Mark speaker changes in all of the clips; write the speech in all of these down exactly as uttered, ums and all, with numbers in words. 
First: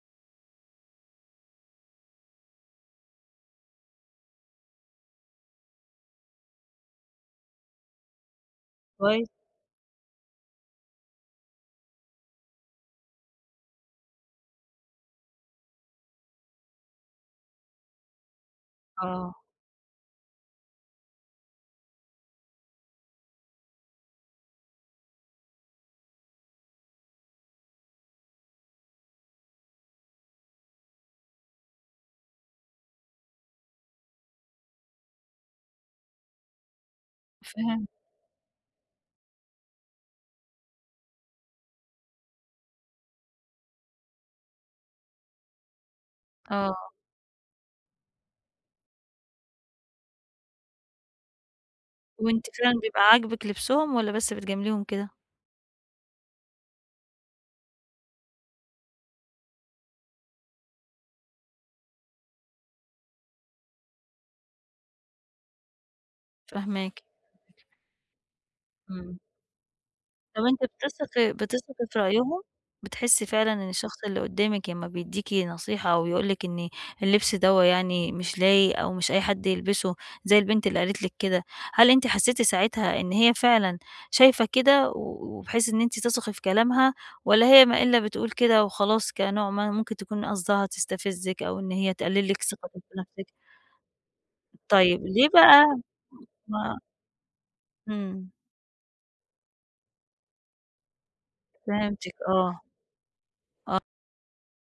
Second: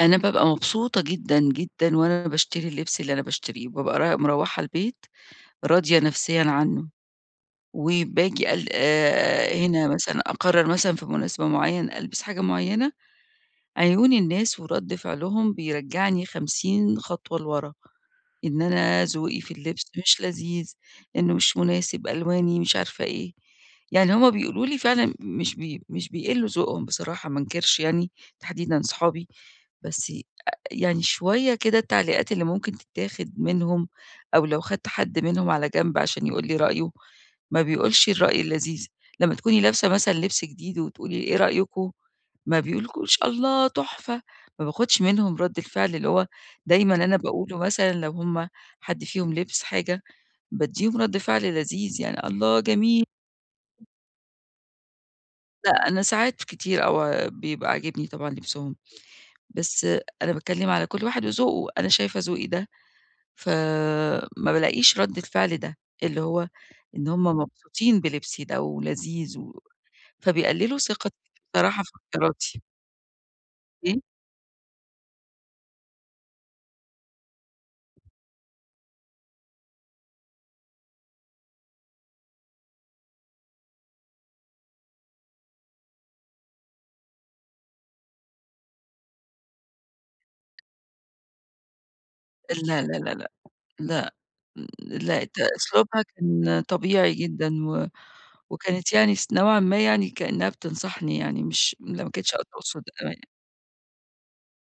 Speaker 1: أنا بابقى مبسوطة جدًا، جدًا، وأنا باشتري اللبس اللي أنا باشتريه، وبابقى رايح مروّحة البيت راضية نفسيًا عنه، وباجي ال
Speaker 2: كويس.
Speaker 1: هنا مثلًا أقرر مثلًا في مناسبة معينة، ألبس حاجة معينة، عيون الناس ورد فعلهم بيرجعني خمسين خطوة لورا، إن أنا
Speaker 2: آه.
Speaker 1: ذوقي في اللبس مش لذيذ، إنه مش مناسب، ألواني مش عارفة إيه، يعني هم بيقولوا لي فعلًا مش ب مش بيقلّوا ذوقهم بصراحة ما انكرش يعني، تحديدًا صحابي بس ي يعني شوية كده التعليقات اللي ممكن تتاخد منهم، أو لو خدت حد منهم على جنب عشان يقول لي رأيه، ما
Speaker 2: فهمت.
Speaker 1: بيقولش الرأي اللذيذ، لما تكوني لابسة مثلًا لبس جديد وتقولي إيه رأيكم، ما بيقولولكيش الله تحفة، ما باخدش منهم رد الفعل اللي هو
Speaker 2: آه.
Speaker 1: دايمًا أنا باقوله مثلًا لو هم حد فيهم لِبِس حاجة، بادّيهم رد فعل لذيذ يعني،
Speaker 2: وأنتِ
Speaker 1: الله،
Speaker 2: كمان بيبقى
Speaker 1: جميل.
Speaker 2: عاجبِك لبسهم والَّا بس بتجامليهم كده؟
Speaker 1: لأ، أنا ساعات كتير [unintelligible] بيبقى عاجبني طبعًا لبسهم، بس أنا باتكلم على كل واحد وذوقه، أنا شايفة ذوقي ده، ف ما بالاقيش رد الفعل ده، اللي هو
Speaker 2: فاهماكِ.
Speaker 1: إن هم مبسوطين بلبسي ده،
Speaker 2: إمم.
Speaker 1: ولذيذ و
Speaker 2: طب أنتِ
Speaker 1: فبيقلِّلوا ثقتي
Speaker 2: بتثقي
Speaker 1: بصراحة
Speaker 2: بتثقي
Speaker 1: في
Speaker 2: في رأيهم،
Speaker 1: اختياراتي.
Speaker 2: بتحسي فعلًا إن
Speaker 1: [unintelligible]
Speaker 2: الشخص اللي قدامِك لما بيدّيكِ نصيحة، أو يقول لِك إن اللبس دوّة يعني مش لايق أو مش أي حد يلبسه، زي البنت اللي قالت لِك كده، هل أنتِ حسيتِ ساعتها إن هي فعلًا شايفة كده، وبحيث إن أنتِ تثقي في كلامها، والَّا هي ما إلّا بتقول كده وخلاص كنوع ما ممكن تكون قصدها تستفزِك أو إن هي تقلّل لِك ثقتِك
Speaker 1: لأ،
Speaker 2: في
Speaker 1: لأ،
Speaker 2: نفسِك؟
Speaker 1: لأ، لأ، لأ،
Speaker 2: طيب، ليه
Speaker 1: لأ،
Speaker 2: بقى
Speaker 1: أسلوبها كان
Speaker 2: ما
Speaker 1: طبيعي جدًا، و
Speaker 2: إمم.
Speaker 1: وكانت يعني س نوعًا ما يعني كأنها بتنصحني يعني مش لأ ما
Speaker 2: فهمتِك،
Speaker 1: كانتش
Speaker 2: آه، آه
Speaker 1: تقصد [unintelligible]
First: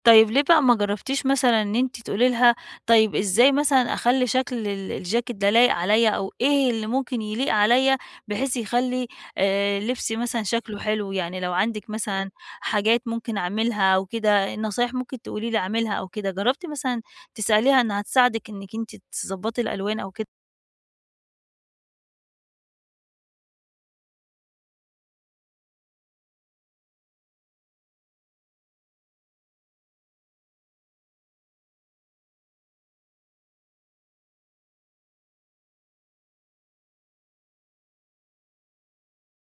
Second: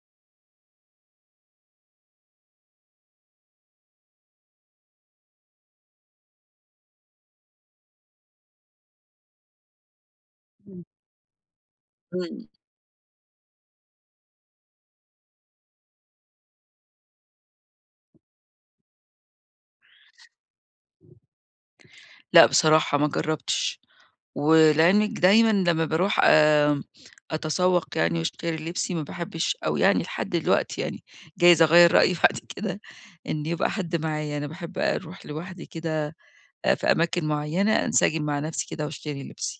Speaker 2: طيب ليه بقى ما جربتيش مثلًا إن أنتِ تقولي لها طيب إزاي مثلًا أخلّي شكل ال الجاكيت ده لايق عليَّ، أو إيه اللي ممكن يليق عليَّ، بحيث يخلي آآ، لبسي مثلًا شكله
Speaker 1: إمم.
Speaker 2: حلو يعني لو عندِك مثلًا
Speaker 1: امم.
Speaker 2: حاجات ممكن أعملها أو كده، نصايح ممكن تقولي لي اعملها أو كده جربتِ مثلًا تسأليها إنها تساعدِك إنك أنتِ تضبطي الألوان أو كده؟
Speaker 1: لأ، بصراحة ما جربتش ولعلمِك دايمًا لما باروح آآ، أتسوق يعني واشتري لبسي ما باحبش أو يعني لحد الوقتي يعني جايز أغيَّر رأيي بعد كده إن يبقى حد معايا، أنا باحب اروح لوحدي كده في أماكن معينة، انسجم مع نفسي كده واشتري لبسي.